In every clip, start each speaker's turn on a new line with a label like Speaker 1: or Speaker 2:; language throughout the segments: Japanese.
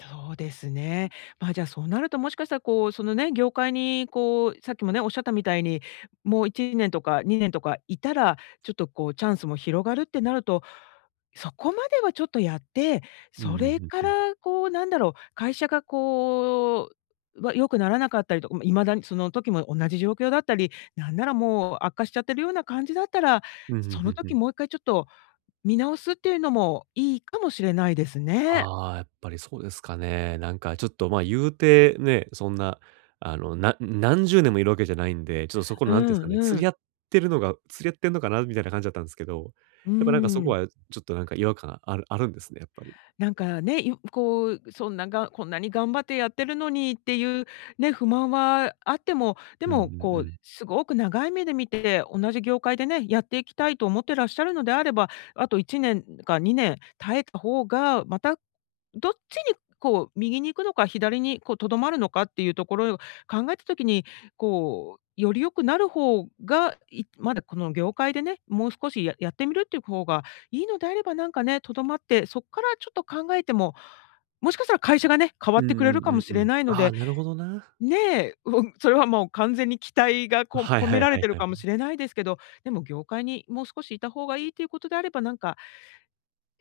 Speaker 1: そうです
Speaker 2: うん。
Speaker 1: ね。まあじゃあそうなるともしかしたらこう、そのね、業界にこうさっきもね、おっしゃったみたいに、もう1年とか2年とかいたら、ちょっとこうチャンスも広がるってなると、そこまではちょっとやって、
Speaker 2: うんう
Speaker 1: それ
Speaker 2: ん
Speaker 1: か
Speaker 2: うんうん。
Speaker 1: らこうなんだろう、会社がこう、わ良くならなかったりとか、未だにその時も同じ状況だったり、なんならもう悪化しちゃってるような感じだったら、
Speaker 2: ふんふん
Speaker 1: そ
Speaker 2: ふ
Speaker 1: の
Speaker 2: んふ
Speaker 1: 時
Speaker 2: ん。
Speaker 1: もう1回ちょっと見直すっていうのもいいかもしれないですね。
Speaker 2: ああ、やっぱりそうですかね。なんかちょっと、まあ、言うてね、そんな、あの、なん何十年もいるわけじゃないんで、ちょっとそこ
Speaker 1: う
Speaker 2: のなんていうんですか
Speaker 1: ん
Speaker 2: ね、
Speaker 1: う
Speaker 2: 釣り
Speaker 1: ん。
Speaker 2: 合ってるのが「釣り合ってんのかな」みたいな感じだったんですけど、
Speaker 1: う
Speaker 2: やっぱなんかそこ
Speaker 1: ん。
Speaker 2: はちょっとなんか違和感があるあるんですね、やっぱり。
Speaker 1: なんかね、いこう、そんなが「こんなに頑張ってやってるのに」っていうね、不満はあっても、で
Speaker 2: うんう
Speaker 1: もこ
Speaker 2: んう
Speaker 1: う
Speaker 2: ん。
Speaker 1: すごく長い目で見て、同じ業界でね、やっていきたいと思ってらっしゃるのであれば、あと1年か2年耐えた方が、またどっちにこう右に行くのか、左にこう、留まるのかっていうところを考えた時に、こう、より良くなる方が、いまだこの業界でね、もう少しややってみるっていう方がいいのであれば、なんかね、留まって、そっからちょっと考えても、もしかしたら会社がね、変
Speaker 2: う
Speaker 1: わ
Speaker 2: ん
Speaker 1: ってくれ
Speaker 2: う
Speaker 1: る
Speaker 2: ん
Speaker 1: か
Speaker 2: う
Speaker 1: も
Speaker 2: ん
Speaker 1: し
Speaker 2: う
Speaker 1: れ
Speaker 2: ん。
Speaker 1: ないの
Speaker 2: ああ、
Speaker 1: で、
Speaker 2: なるほどな。
Speaker 1: ねえ、うん、それはもう完全に期待がこ
Speaker 2: はい
Speaker 1: 込
Speaker 2: は
Speaker 1: め
Speaker 2: い
Speaker 1: ら
Speaker 2: は
Speaker 1: れ
Speaker 2: い
Speaker 1: てる
Speaker 2: は
Speaker 1: かも
Speaker 2: い。
Speaker 1: しれないですけど、でも業界にもう少しいたほうがいいっていうことであれば、なんか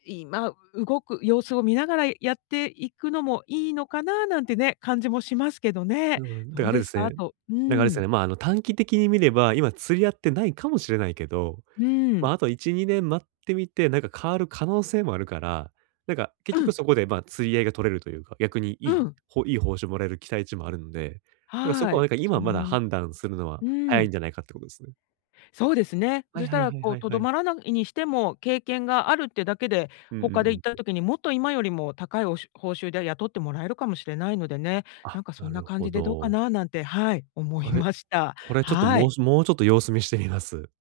Speaker 1: いまあ動く様子を見ながらやっていくのもいいのかな、なんてね、感じもしますけど
Speaker 2: う
Speaker 1: ね。
Speaker 2: ん、で、
Speaker 1: どう
Speaker 2: あれ
Speaker 1: で
Speaker 2: で
Speaker 1: す
Speaker 2: す
Speaker 1: か？あ
Speaker 2: ね。
Speaker 1: とう
Speaker 2: なんかあれですよね、
Speaker 1: ん。
Speaker 2: まあ、あの、短期的に見れば、今釣り合ってないかもしれないけど、
Speaker 1: う
Speaker 2: まあ、あ
Speaker 1: ん。
Speaker 2: と1、2年問待ってみて、なんか変わる可能性もあるから、なんか結
Speaker 1: う
Speaker 2: 局
Speaker 1: ん。
Speaker 2: そこで、まあ、釣り合いが取れるというか、逆にい
Speaker 1: う
Speaker 2: い
Speaker 1: ん。
Speaker 2: ほいい報酬もらえる期待値もあるんで、だから、そこ
Speaker 1: は
Speaker 2: はな
Speaker 1: い。
Speaker 2: んか今まだ
Speaker 1: [unintelligible]
Speaker 2: 判断するのは
Speaker 1: う
Speaker 2: 早いん
Speaker 1: ん。
Speaker 2: じゃないかっていうことですね。
Speaker 1: そうですね、そ
Speaker 2: はい
Speaker 1: し
Speaker 2: は
Speaker 1: た
Speaker 2: い
Speaker 1: ら
Speaker 2: はい
Speaker 1: こ
Speaker 2: は
Speaker 1: う
Speaker 2: いは
Speaker 1: 留
Speaker 2: い。
Speaker 1: まらないにしても経験があるってだけで、
Speaker 2: うんう
Speaker 1: 他
Speaker 2: んう
Speaker 1: で行った
Speaker 2: ん。
Speaker 1: 時にもっと今よりも高いおうしゅ報酬で雇ってもらえるかもしれないのでね、な
Speaker 2: あ、
Speaker 1: んかそ
Speaker 2: な
Speaker 1: んな
Speaker 2: る
Speaker 1: 感
Speaker 2: ほ
Speaker 1: じでどうか
Speaker 2: ど。
Speaker 1: な、なんて、はい、思
Speaker 2: こ
Speaker 1: い
Speaker 2: れ
Speaker 1: ました。
Speaker 2: これちょっと
Speaker 1: は
Speaker 2: も
Speaker 1: い。
Speaker 2: うしもうちょっと様子見してみます。